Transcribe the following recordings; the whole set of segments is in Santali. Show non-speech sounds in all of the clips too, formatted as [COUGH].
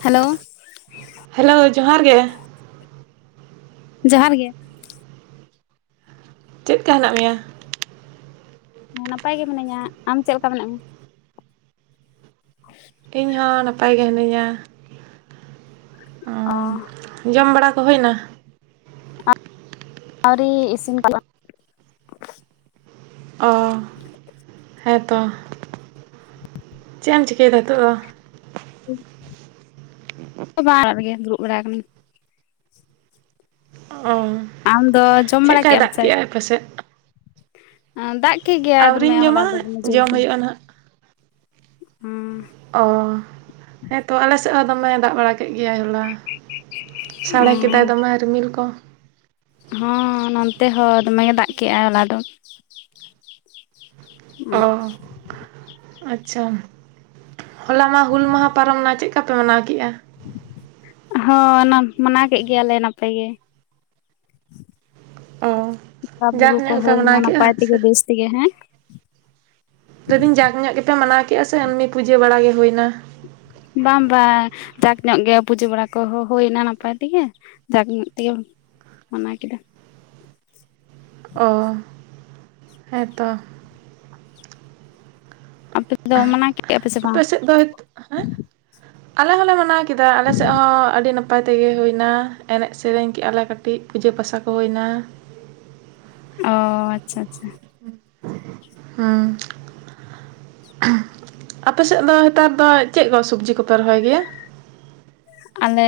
ᱦᱮᱞᱳ ᱦᱮᱞᱳ ᱡᱚᱦᱟᱨ ᱜᱮ ᱡᱚᱦᱟᱨ ᱜᱮ ᱪᱮᱫ ᱞᱷᱠᱟ ᱦᱮᱱᱟᱜ ᱢᱮᱭᱟ ᱦᱮᱸ ᱱᱟᱯᱟᱭ ᱜᱮ ᱢᱤᱱᱟᱹᱧᱟ ᱟᱢ ᱪᱮᱞᱠᱟ ᱢᱮᱱᱟᱜ ᱢᱮ ᱤᱧ ᱦᱚᱸ ᱱᱟᱯᱟᱭ ᱜᱮ ᱦᱤᱱᱟᱹᱧᱟ ᱚ ᱩᱸ, ᱡᱚᱢ ᱵᱟᱲᱟ ᱠᱚ ᱦᱳᱭᱱᱟ ᱟᱣᱨᱤ ᱤᱥᱤᱱ [UNINTELLIGIBLE] ᱚ ᱦᱮᱸ ᱛᱚ ᱪᱮ ᱮᱢ ᱪᱤᱠᱟᱹᱭᱫᱟ ᱦᱤᱛᱚᱜ ᱫᱚ ᱵᱟ ᱚᱲᱟᱜ ᱨᱮᱜᱮ ᱫᱩᱲᱩᱵ ᱵᱟᱲᱟ ᱟᱠᱟᱱᱤᱧ ᱚ ᱟᱢ ᱫᱚ ᱡᱚᱢ ᱵᱟᱲᱟ ᱪᱮᱜᱠᱟᱭ ᱠᱮᱜ ᱟᱢ ᱫᱟᱜ ᱥᱮ ᱠᱮ ᱟᱭ ᱟᱯᱮ ᱥᱮᱫ ᱫᱟᱜ ᱠᱮᱫ ᱜᱮᱭᱟᱭ ᱫᱚᱢᱮ ᱟᱹᱣᱨᱤᱧ ᱦᱚᱞᱟ ᱡᱚᱢᱟ ᱫᱚ ᱫᱚᱢᱮ ᱡᱳᱨ ᱡᱚᱢ ᱜᱮ ᱦᱩᱭᱩᱜᱼᱟ ᱱᱟᱦᱟᱜ ᱚ ᱚ ᱦᱮᱸᱛᱚ ᱟᱞᱮ ᱥᱮᱜ ᱦᱚᱸ ᱫᱚᱢᱮ ᱫᱟᱜ ᱵᱟᱲᱟ ᱠᱮᱜ ᱜᱮᱭᱟᱭ ᱦᱚᱞᱟ ᱥᱟᱲᱮ ᱠᱮᱫᱟᱭ ᱫᱚᱢᱮ ᱨᱤᱢᱤᱞ ᱠᱚ ᱦᱚᱸ ᱱᱚᱱᱛᱮ ᱦᱚ ᱫᱚᱢᱮᱜᱮ ᱫᱟᱜ ᱠᱮᱜᱟᱭ ᱦᱚᱞᱟ ᱫᱚ ᱚ ᱟᱪᱪᱷᱟ ᱦᱚᱞᱟ ᱢᱟ ᱦᱩᱞ ᱢᱟᱦᱟ ᱯᱟᱨᱚᱢᱱᱟ ᱪᱮᱫ ᱠᱟᱯᱮ ᱢᱟᱱᱟᱣ ᱠᱮᱟ ᱦᱚᱸ ᱱᱟᱯ ᱢᱟᱱᱟᱣ ᱠᱮᱫ ᱜᱮᱭᱟᱞᱮ ᱱᱟᱯᱟᱭ ᱜᱮ ᱚ ᱵᱚᱸᱜᱟ ᱡᱟᱠ ᱵᱩᱨᱩ ᱠᱚ ᱧᱚᱜ ᱜᱮᱯᱮ ᱦᱳᱭᱱᱟ ᱢᱟᱱᱟᱣ ᱠᱮᱜᱼᱟ ᱱᱟᱯᱟᱭ ᱥᱮ ᱛᱮᱜᱮ ᱵᱮᱥ ᱛᱮᱜᱮ ᱦᱮᱸ ᱞᱮᱫᱤᱧ ᱡᱟᱠ ᱧᱚᱜ ᱜᱮᱯᱮ ᱢᱟᱱᱟᱣ ᱠᱮᱟ ᱥᱮ ᱮᱢᱱᱤ ᱯᱩᱡᱟᱹ ᱵᱟᱲᱟ ᱜᱮ ᱦᱩᱭᱱᱟ ᱵᱟᱝ ᱵᱟᱝ ᱡᱟᱠ ᱧᱚᱜ ᱜᱮ ᱯᱩᱡᱟᱹ ᱵᱟᱲᱟ ᱠᱚᱦᱚᱸ ᱦᱳᱭᱱᱟ ᱱᱟᱯᱟᱭ ᱛᱮᱜᱮ ᱡᱟᱜᱽ ᱧᱚᱜ ᱛᱮᱜᱮ ᱢᱟᱱᱟ ᱠᱮᱫᱟ ᱚ ᱦᱮᱸᱛᱚ ᱟᱯᱮ ᱠᱚᱫᱚ ᱢᱟᱱᱟᱣ ᱠᱮᱫᱼᱟ ᱯᱮ ᱥᱮ ᱵᱟᱝ [UNINTELLIGIBLE] ᱟᱞᱮ ᱦᱚᱸᱞᱮ ᱢᱟᱱᱟᱣ ᱠᱮᱫᱟ ᱟᱞᱮ ᱥᱮᱫ ᱦᱚᱸ ᱟᱹᱰᱤ ᱱᱟᱯᱟᱭ ᱱᱟᱯᱟᱭ ᱛᱮᱜᱮ ᱦᱩᱭᱱᱟ ᱮᱱᱮᱡ ᱥᱮᱨᱮᱧ ᱠᱮᱜ ᱟᱞᱮ ᱠᱟᱹᱴᱤᱡ ᱯᱩᱡᱟᱹ ᱯᱟᱥᱟ ᱠᱚ ᱦᱩᱭᱮᱱᱟ ᱚ ᱟᱪᱪᱷᱟ ᱟᱪᱪᱷᱟ ᱦᱩᱸ ᱟᱯᱮ ᱥᱮᱫ ᱫᱚ ᱱᱮᱛᱟᱨ ᱫᱚ ᱪᱮᱫ ᱠᱚ ᱥᱚᱵᱡᱤ ᱠᱚᱯᱮ ᱨᱚᱦᱚᱭ ᱜᱮᱭᱟ ᱟᱞᱮ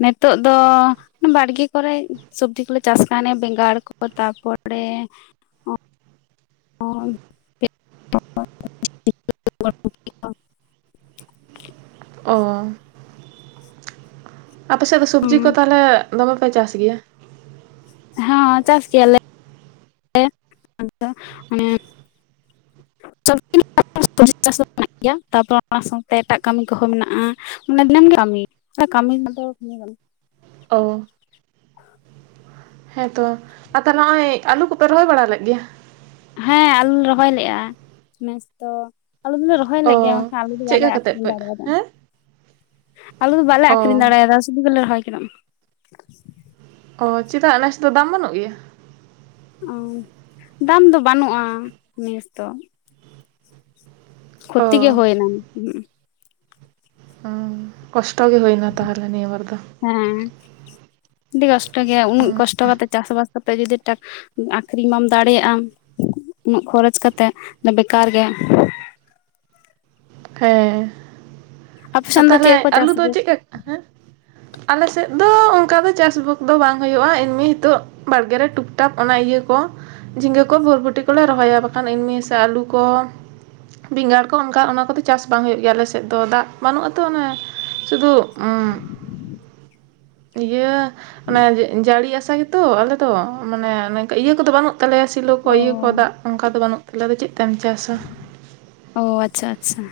ᱱᱤᱛᱳᱜ ᱫᱚ ᱵᱟᱲᱜᱮ ᱠᱚᱨᱮ ᱥᱚᱵᱡᱤ ᱠᱚᱞᱮ ᱪᱟᱥ ᱠᱟᱱ ᱵᱮᱸᱜᱟᱲ ᱠᱚ ᱛᱟᱨᱯᱚᱨᱮ ᱚ ᱚ ᱟᱯᱮ ᱥᱮᱫ ᱫᱚ ᱥᱚᱵᱽᱡᱤ ᱠᱚ ᱦᱚᱸ ᱛᱟᱦᱚᱞᱮ ᱫᱚᱢᱮ ᱯᱮ ᱪᱟᱥ ᱜᱮᱭᱟ ᱦᱮᱸ ᱪᱟᱥ ᱜᱮᱭᱟᱞᱮ [UNINTELLIGIBLE] [UNINTELLIGIBLE] ᱼᱼᱼᱛᱟᱨᱯᱚᱨᱮ ᱚᱱᱟ ᱥᱟᱶᱛᱮ ᱮᱴᱟᱜ ᱠᱟᱹᱢᱤ ᱠᱚᱦᱚᱸ ᱢᱮᱱᱟᱜᱼᱟ ᱢᱟᱱᱮ ᱫᱤᱱᱟᱢ ᱠᱟᱹᱢᱤ ᱠᱟᱹᱢᱤ ᱫᱚ ᱚ ᱦᱮᱸ ᱛᱚ ᱟᱯᱮ ᱛᱟᱦᱚᱞᱮ ᱱᱚᱜ ᱚᱭ ᱟᱹᱞᱩ ᱠᱚᱯᱮ ᱨᱚᱦᱚᱭ ᱵᱟᱲᱟ ᱞᱮᱫ ᱜᱮᱭᱟ ᱦᱮᱸ ᱟᱞᱩ ᱨᱚᱦᱚᱭ ᱞᱮᱫᱼᱟ ᱱᱮᱥ ᱛᱚ ᱟᱞᱩ ᱫᱚᱞᱮ ᱨᱚᱦᱚᱭ ᱚ ᱞᱮᱫ ᱜᱮᱭᱟ ᱢᱮᱱᱠᱷᱟᱱ ᱟᱞᱮ ᱫᱚ ᱵᱟᱞᱮ ᱪᱮᱫᱠᱟ ᱠᱟᱛᱮᱫ ᱟᱠᱷᱨᱤᱧ ᱯᱮ ᱫᱟᱲᱮᱭᱟᱫᱟ ᱦᱮᱸ ᱟᱞᱩ ᱫᱚ ᱵᱟᱞᱮ ᱚ ᱟᱠᱷᱨᱤᱧ ᱫᱟᱲᱮᱭᱟᱫᱟᱼᱟ ᱥᱩᱫᱩ ᱜᱮᱞᱮ ᱨᱚᱦᱚᱭ ᱠᱟᱱᱟ ᱚ ᱪᱮᱫᱟᱜ ᱱᱮᱥ ᱫᱚ ᱫᱟᱢ ᱵᱟᱹᱱᱩᱜ ᱜᱮᱭᱟ ᱚ ᱫᱟᱢ ᱫᱚ ᱵᱟᱹᱱᱩᱜᱼᱟ ᱱᱮᱥ ᱫᱚ ᱠᱷᱚᱛᱤ ᱚ ᱦᱳᱭᱮᱱᱟ [UNINTELLIGIBLE] ᱠᱚᱥᱴᱚ ᱜᱮ ᱦᱩᱭᱮᱱᱟ ᱛᱟᱦᱚᱞᱮ ᱱᱤᱭᱟᱹ ᱵᱟᱨ ᱫᱚ ᱦᱮᱸ ᱟᱹᱰᱤ ᱠᱚᱥᱴᱚ ᱜᱮᱭᱟ ᱩᱱᱟᱹᱜ ᱠᱚᱥᱴᱚ ᱠᱟᱛᱮᱜ ᱪᱟᱥ ᱵᱟᱥ ᱠᱟᱛᱮ ᱡᱩᱫᱤ ᱴᱟᱠ ᱟᱠᱷᱨᱤᱧ ᱵᱟᱢ ᱫᱟᱲᱮ ᱭᱟᱜᱼᱟ ᱩᱱᱟᱹᱜ ᱠᱷᱚᱨᱚᱪ ᱠᱟᱛᱮᱜ ᱵᱮᱠᱟᱨ ᱜᱮ ᱦᱮᱸ ᱟᱯᱮ ᱟᱨ ᱥᱮᱱ ᱫᱚ ᱛᱟᱦᱞᱮ ᱪᱮᱫ ᱠᱚ ᱟᱹᱞᱩ ᱪᱟᱥ ᱫᱚ ᱜᱮᱭᱟ ᱪᱮᱫ ᱞᱮᱠᱟ ᱦᱮᱸ ᱟᱞᱮ ᱥᱮᱫ ᱫᱚ ᱚᱱᱠᱟ ᱫᱚ ᱪᱟᱥᱵᱟᱥ ᱫᱚ ᱵᱟᱝ ᱦᱩᱭᱩᱜᱼᱟ ᱮᱢᱱᱤ ᱱᱤᱛᱚᱜ ᱵᱟᱲᱜᱮ ᱨᱮ ᱴᱩᱯᱴᱟᱯ ᱚᱱᱟ ᱤᱭᱟᱹ ᱠᱚ ᱡᱷᱤᱸᱜᱟᱹ ᱠᱚ ᱵᱷᱩᱨᱵᱩᱴᱤ ᱠᱚ ᱞᱮ ᱨᱚᱦᱚᱭᱟ ᱵᱟᱝᱠᱷᱟᱱ ᱮᱢᱱᱤ ᱥᱮ ᱟᱹᱞᱩ ᱠᱚ ᱵᱮᱸᱜᱟᱲ ᱠᱚ ᱚᱱᱠᱟ ᱚᱱᱟ ᱠᱚᱫᱚ ᱪᱟᱥ ᱵᱟᱝ ᱦᱩᱭᱩᱜ ᱜᱮᱭᱟ ᱟᱞᱮ ᱥᱮᱫ ᱫᱚ ᱫᱟᱜ ᱵᱟᱹᱱᱩᱜ ᱟᱛᱚ ᱚᱱᱮ ᱥᱩᱫᱷᱩ ᱤᱭᱟᱹ ᱚᱱᱮ ᱡᱟᱹᱲᱤ ᱟᱥᱟ ᱜᱮᱛᱚ ᱟᱞᱮ ᱫᱚ ᱢᱟᱱᱮ ᱤᱭᱟᱹ ᱠᱚᱫᱚ ᱵᱟᱹᱱᱩᱜ ᱛᱟᱞᱮᱭᱟ ᱥᱤᱞᱚ ᱠᱚ ᱚ ᱤᱭᱟᱹ ᱠᱚ ᱫᱟᱜ ᱚᱱᱠᱟ ᱫᱚ ᱵᱟᱹᱱᱩᱜ ᱛᱟᱞᱮᱭᱟ ᱟᱫᱚ ᱪᱮᱫ ᱛᱮᱢ ᱪᱟᱥᱟ ᱾ ᱚ ᱟᱪᱪᱷᱟ ᱟᱪᱪᱷᱟ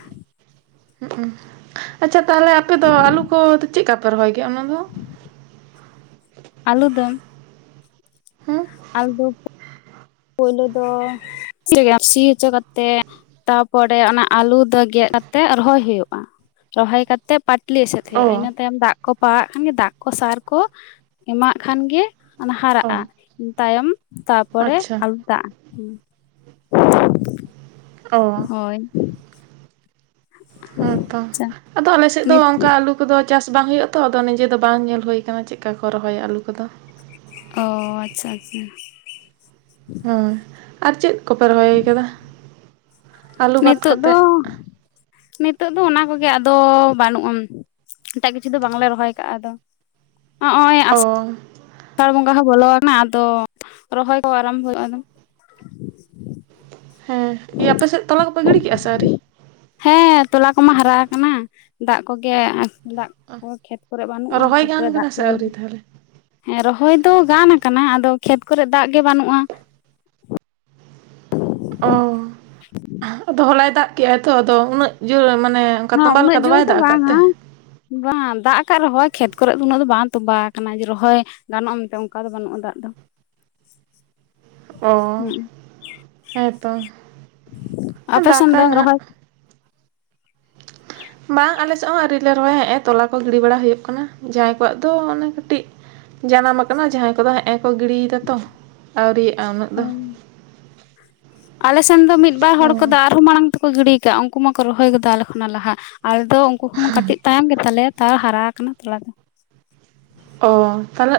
ᱟᱪᱪᱷᱟ ᱛᱟᱦᱚᱞᱮ ᱟᱯᱮ ᱫᱚ ᱟᱹᱞᱩ ᱠᱚ ᱪᱮᱫ ᱞᱮᱠᱟ ᱯᱮ ᱨᱚᱦᱚᱭ ᱜᱮᱭᱟ ᱚᱱᱟ ᱫᱚ? ᱟᱹᱞᱩ ᱫᱚ ᱦᱮᱸ ᱟᱞᱮ ᱫᱚ ᱯᱳᱞᱳ ᱫᱚ ᱥᱤ ᱦᱚᱪᱚ ᱠᱟᱛᱮᱜ ᱛᱟᱨᱯᱚᱨᱮ ᱚᱱᱟ ᱟᱞᱩ ᱫᱚ ᱜᱮᱫ ᱠᱟᱛᱮᱜ ᱨᱚᱦᱚᱭ ᱦᱩᱭᱩᱜᱼᱟ, ᱨᱚᱦᱚᱭ ᱠᱟᱛᱮᱜ ᱛᱤᱠᱞᱤ ᱮᱥᱮᱫ ᱚ ᱦᱩᱭᱩᱜᱼᱟ, ᱤᱱᱟᱹ ᱛᱟᱭᱚᱢ ᱫᱟᱜ ᱠᱚ ᱯᱟᱲᱟᱜ ᱠᱷᱟᱱ ᱜᱮ ᱫᱟᱜ ᱠᱚ ᱥᱟᱨ ᱠᱚ ᱮᱢᱟᱜ ᱠᱷᱟᱱ ᱜᱮ ᱚᱱᱟ ᱚ ᱦᱟᱨᱟᱜᱼᱟ ᱾ ᱤᱱᱟᱹ ᱛᱟᱭᱚᱢ ᱛᱟᱨᱯᱚᱨᱮ ᱟᱪᱪᱷᱟ ᱟᱞᱩ ᱫᱟᱜᱼᱟ ᱚ ᱦᱳᱭ ᱦᱮᱸ ᱛᱚ ᱟᱪᱪᱷᱟ ᱾ ᱟᱫᱚ ᱟᱞᱮ ᱥᱮᱫ ᱫᱚ ᱱᱤᱛ ᱚᱱᱠᱟ ᱟᱞᱩ ᱫᱚ ᱪᱟᱥ ᱵᱟᱝ ᱦᱩᱭᱩᱜᱼᱟ ᱛᱚ ᱟᱫᱚ ᱱᱤᱡᱮ ᱫᱚ ᱵᱟᱝ ᱧᱮᱞ ᱦᱩᱭ ᱟᱠᱟᱱᱟ ᱪᱮᱫ ᱞᱮᱠᱟ ᱠᱚ ᱨᱚᱦᱚᱭᱟ ᱟᱹᱞᱩ ᱠᱚᱫᱚ ᱾ ᱚ ᱟᱪᱪᱷᱟ ᱟᱪᱪᱷᱟ ᱟᱨ ᱪᱮᱫ ᱠᱚᱯᱮ ᱨᱚᱦᱚᱭ ᱟᱠᱟᱫᱟ? ᱟᱹᱞᱩ ᱵᱟᱫ ᱱᱤᱛᱚᱜ ᱫᱚ ᱠᱟᱛᱮᱫ ᱱᱤᱛᱚᱜ ᱫᱚ ᱚᱱᱟ ᱠᱚᱜᱮ ᱟᱫᱚ ᱵᱟᱹᱱᱩᱜ ᱟᱱ ᱮᱴᱟᱜ ᱠᱤᱪᱷᱩ ᱫᱚ ᱵᱟᱝᱞᱮ ᱨᱚᱦᱚᱭ ᱠᱟᱜᱼᱟ ᱟᱫᱚ ᱾ ᱱᱚᱜ ᱚᱭ ᱚ ᱟᱥᱟᱲ ᱵᱚᱸᱜᱟ ᱦᱚᱸ ᱵᱚᱞᱚ ᱟᱠᱟᱱᱟ ᱟᱫᱚ ᱨᱚᱦᱚᱭ ᱠᱚ ᱟᱨᱟᱢᱵᱷᱚ ᱦᱩᱭᱩᱜᱼᱟ ᱟᱫᱚ ᱦᱮᱸ ᱾ ᱤᱭᱟᱹ ᱟᱯᱮ ᱥᱮᱫ ᱛᱚᱞᱟ ᱠᱚᱯᱮ ᱜᱤᱲᱤ ᱠᱮᱜᱼᱟ ᱥᱮ ᱟᱹᱣᱨᱤ? ᱦᱮᱸ ᱛᱚᱞᱟ ᱠᱚᱢᱟ ᱦᱟᱨᱟ ᱠᱟᱱᱟ ᱫᱟᱜ ᱠᱚᱜᱮ ᱫᱟᱜ ᱠᱷᱮᱛ ᱠᱚᱨᱮᱜ ᱵᱟᱹᱱᱩᱜᱼᱟ ᱨᱚᱦᱚᱭ ᱠᱷᱮᱛ ᱠᱚᱨᱮ ᱜᱟᱱ ᱫᱟᱜ ᱠᱟᱱᱟ ᱠᱚ ᱥᱮ ᱟᱹᱣᱨᱤ ᱛᱟᱦᱚᱞᱮ ᱦᱮᱸ ᱨᱚᱦᱚᱭ ᱫᱚ ᱜᱟᱱ ᱠᱟᱱᱟ ᱟᱫᱚ ᱠᱷᱮᱛ ᱠᱚᱨᱮᱜ ᱫᱟᱜ ᱜᱮ ᱵᱟᱹᱱᱩᱜᱼᱟ ᱚ ᱟᱫᱚ ᱦᱚᱞᱟᱭ ᱫᱟᱜ ᱠᱮᱜᱼᱟᱭ ᱛᱚ ᱟᱫᱚ ᱩᱱᱟᱹᱜ ᱡᱳᱭ ᱢᱟᱱᱮ ᱚᱱᱠᱟ ᱦᱮᱸ ᱛᱚᱸᱵᱟ ᱩᱱᱟᱹᱜ ᱞᱮᱠᱟ ᱡᱳᱨ ᱵᱟᱭ ᱫᱚ ᱫᱟᱜ ᱟᱠᱟᱫ ᱵᱟᱝᱼᱟ ᱛᱮ ᱵᱟᱝ ᱫᱟᱜ ᱠᱟᱜ ᱨᱮᱦᱚᱭ ᱠᱷᱮᱛ ᱠᱚᱨᱮᱜ ᱫᱚ ᱩᱱᱟᱹᱜ ᱫᱚ ᱵᱟᱝ ᱛᱚᱵᱟ ᱠᱟᱱᱟ ᱡᱮ ᱨᱚᱦᱚᱭ ᱜᱟᱱᱚᱜᱼᱟ ᱢᱮᱱᱛᱮ ᱚᱱᱠᱟ ᱫᱚ ᱵᱟᱹᱱᱩᱜᱼᱟ ᱫᱟᱜ ᱫᱚ ᱾ [INAUDIBLE] ᱚ ᱦᱩᱸ ᱦᱮᱸ ᱛᱚ ᱟᱯᱮ ᱥᱮᱱ ᱫᱟᱠᱟᱭ ᱫᱚ ᱱᱟᱦᱟᱸᱜ ᱨᱚᱦᱚᱭ ᱵᱟᱝ ᱟᱞᱮ ᱥᱮᱫ ᱦᱚᱸ ᱟᱹᱣᱨᱤ ᱞᱮ ᱨᱚᱦᱚᱭᱟ ᱦᱮᱸᱜᱼᱮ ᱛᱚᱞᱟ ᱠᱚ ᱜᱤᱲᱤ ᱵᱟᱲᱟ ᱦᱳᱭᱳᱜ ᱠᱟᱱᱟ ᱡᱟᱦᱟᱸᱭ ᱠᱚᱣᱟᱜ ᱫᱚ ᱚᱱᱮ ᱠᱟᱹᱴᱤᱡ ᱡᱟᱱᱟᱢ ᱠᱟᱱᱟ ᱡᱟᱦᱟᱸᱭ ᱠᱚᱫᱚ ᱦᱮᱸᱜᱼᱮ ᱠᱚ ᱜᱤᱲᱤᱭ ᱫᱟᱛᱚ ᱟᱹᱣᱨᱤᱭᱟᱜᱼᱟ ᱩᱱᱟᱹᱜ ᱫᱚ ᱠᱚ ᱾ [INAUDIBLE] ᱟᱞᱮ ᱥᱮᱱ ᱫᱚ ᱢᱤᱫᱵᱟᱨ ᱦᱚᱲ ᱦᱮᱸ ᱠᱚᱫᱚ ᱟᱨᱦᱚᱸ ᱢᱟᱲᱟᱝ ᱛᱮᱠᱚ ᱜᱤᱲᱤ ᱠᱟᱜᱼᱟ ᱩᱱᱠᱩ ᱢᱟᱠᱚ ᱨᱚᱦᱚᱭ ᱜᱚᱫᱟ ᱟᱞᱮ ᱠᱷᱚᱱᱟᱜ ᱞᱟᱦᱟ ᱾ ᱟᱞᱮ ᱫᱚ ᱩᱱᱠᱩ ᱠᱷᱚᱱ ᱠᱟᱹᱴᱤᱡ ᱛᱟᱭᱚᱢ ᱜᱮᱛᱟᱞᱮᱭᱟ ᱛᱟᱣ ᱦᱟᱨᱟ ᱠᱟᱱᱟ ᱛᱚᱞᱟ ᱫᱚ ᱾ ᱚ ᱛᱟᱦᱚᱞᱮ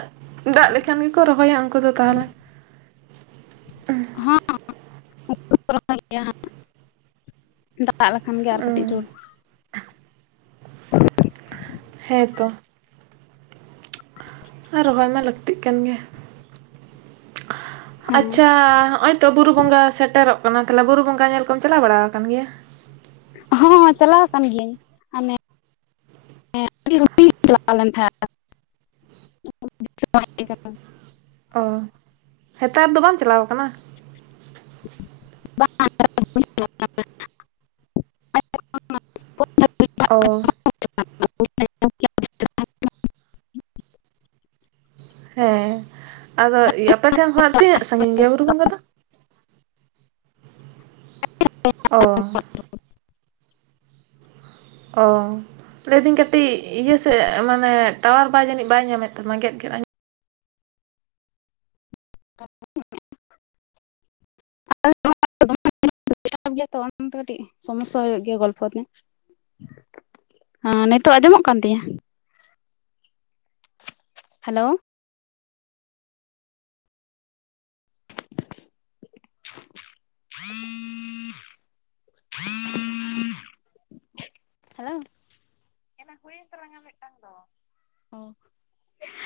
ᱫᱟᱜ ᱞᱮᱠᱷᱟᱱ ᱜᱮᱠᱚ ᱨᱚᱦᱚᱭᱟ ᱩᱱᱠᱩ ᱫᱚ ᱛᱟᱦᱚᱞᱮ ᱾ ᱦᱚᱸ ᱩᱱᱠᱩ ᱫᱚ ᱠᱚ ᱨᱚᱦᱚᱭ ᱜᱮᱭᱟ ᱦᱟᱜ ᱾ ᱫᱟᱜ ᱞᱮᱠᱷᱟᱱ ᱜᱮ ᱟᱨ ᱠᱟᱹᱴᱤᱡ ᱡᱳᱨ ᱦᱮᱸ ᱛᱚ ᱨᱚᱦᱚᱭ ᱢᱟ ᱞᱟᱹᱠᱛᱤᱜ ᱠᱟᱱ ᱜᱮ ᱾ ᱦᱮᱸ ᱟᱪᱪᱷᱟ ᱦᱚᱜᱼᱚᱭ ᱛᱚ ᱵᱩᱨᱩ ᱵᱚᱸᱜᱟ ᱥᱮᱴᱮᱨᱚᱜ ᱠᱟᱱᱟ ᱾ ᱛᱟᱦᱚᱞᱮ ᱵᱩᱨᱩ ᱵᱚᱸᱜᱟ ᱧᱮᱞ ᱠᱚᱢ ᱪᱟᱞᱟᱣ ᱵᱟᱲᱟ ᱠᱟᱱ ᱜᱮᱭᱟ? ᱦᱚᱸ ᱪᱟᱞᱟᱣ ᱠᱟᱱ ᱜᱤᱭᱟᱹᱧ ᱦᱟᱱᱮ ᱟᱹᱰᱤ ᱦᱩᱰᱤᱝ ᱨᱮ ᱪᱟᱞᱟᱣ ᱞᱮᱱ ᱛᱟᱦᱮᱱ, ᱫᱤᱥᱟᱹ ᱵᱟᱝ ᱦᱮᱡ ᱟᱹᱧ ᱠᱟᱱᱟ ᱚ ᱦᱮᱛᱟᱨ ᱫᱚ ᱵᱟᱢ ᱪᱟᱞᱟᱣ ᱠᱟᱱᱟ? ᱚ [UNINTELLIGIBLE] ᱦᱮᱸ ᱟᱫᱚ ᱟᱯᱮ ᱴᱷᱮᱱ ᱠᱷᱚᱱᱟᱜ ᱛᱤᱱᱟᱹᱜ ᱥᱟᱺᱜᱤᱧ ᱜᱮᱭᱟ ᱵᱩᱨᱩ ᱵᱚᱸᱜᱟ ᱫᱚ ᱚ ᱚ ᱞᱟᱹᱭᱫᱟᱹᱧ ᱠᱟᱹᱴᱤᱡ ᱤᱭᱟᱹ ᱥᱮᱫ ᱢᱟᱱᱮ ᱴᱟᱣᱟᱨ ᱵᱟᱭ ᱡᱟᱹᱱᱤᱡ ᱵᱟᱭ ᱧᱟᱢᱮᱫ ᱛᱟᱢᱟ ᱜᱮᱫ ᱜᱮᱫ ᱟᱡᱚᱢ [UNINTELLIGIBLE] ᱥᱚᱢᱚᱥᱥᱟ ᱦᱳᱭᱳᱜ ᱜᱮᱭᱟ ᱜᱚᱞᱯᱷᱚ ᱛᱮ ᱦᱮᱸ ᱱᱤᱛᱚᱜ ᱟᱸᱡᱚᱢᱚᱜ ᱠᱟᱱ ᱛᱤᱧᱟᱹ ᱦᱮᱞᱳ [INAUDIBLE] [INAUDIBLE] ᱦᱮᱞᱳ ᱢᱤᱫᱴᱟᱝ ᱫᱚ ᱚ [UNINTELLIGIBLE]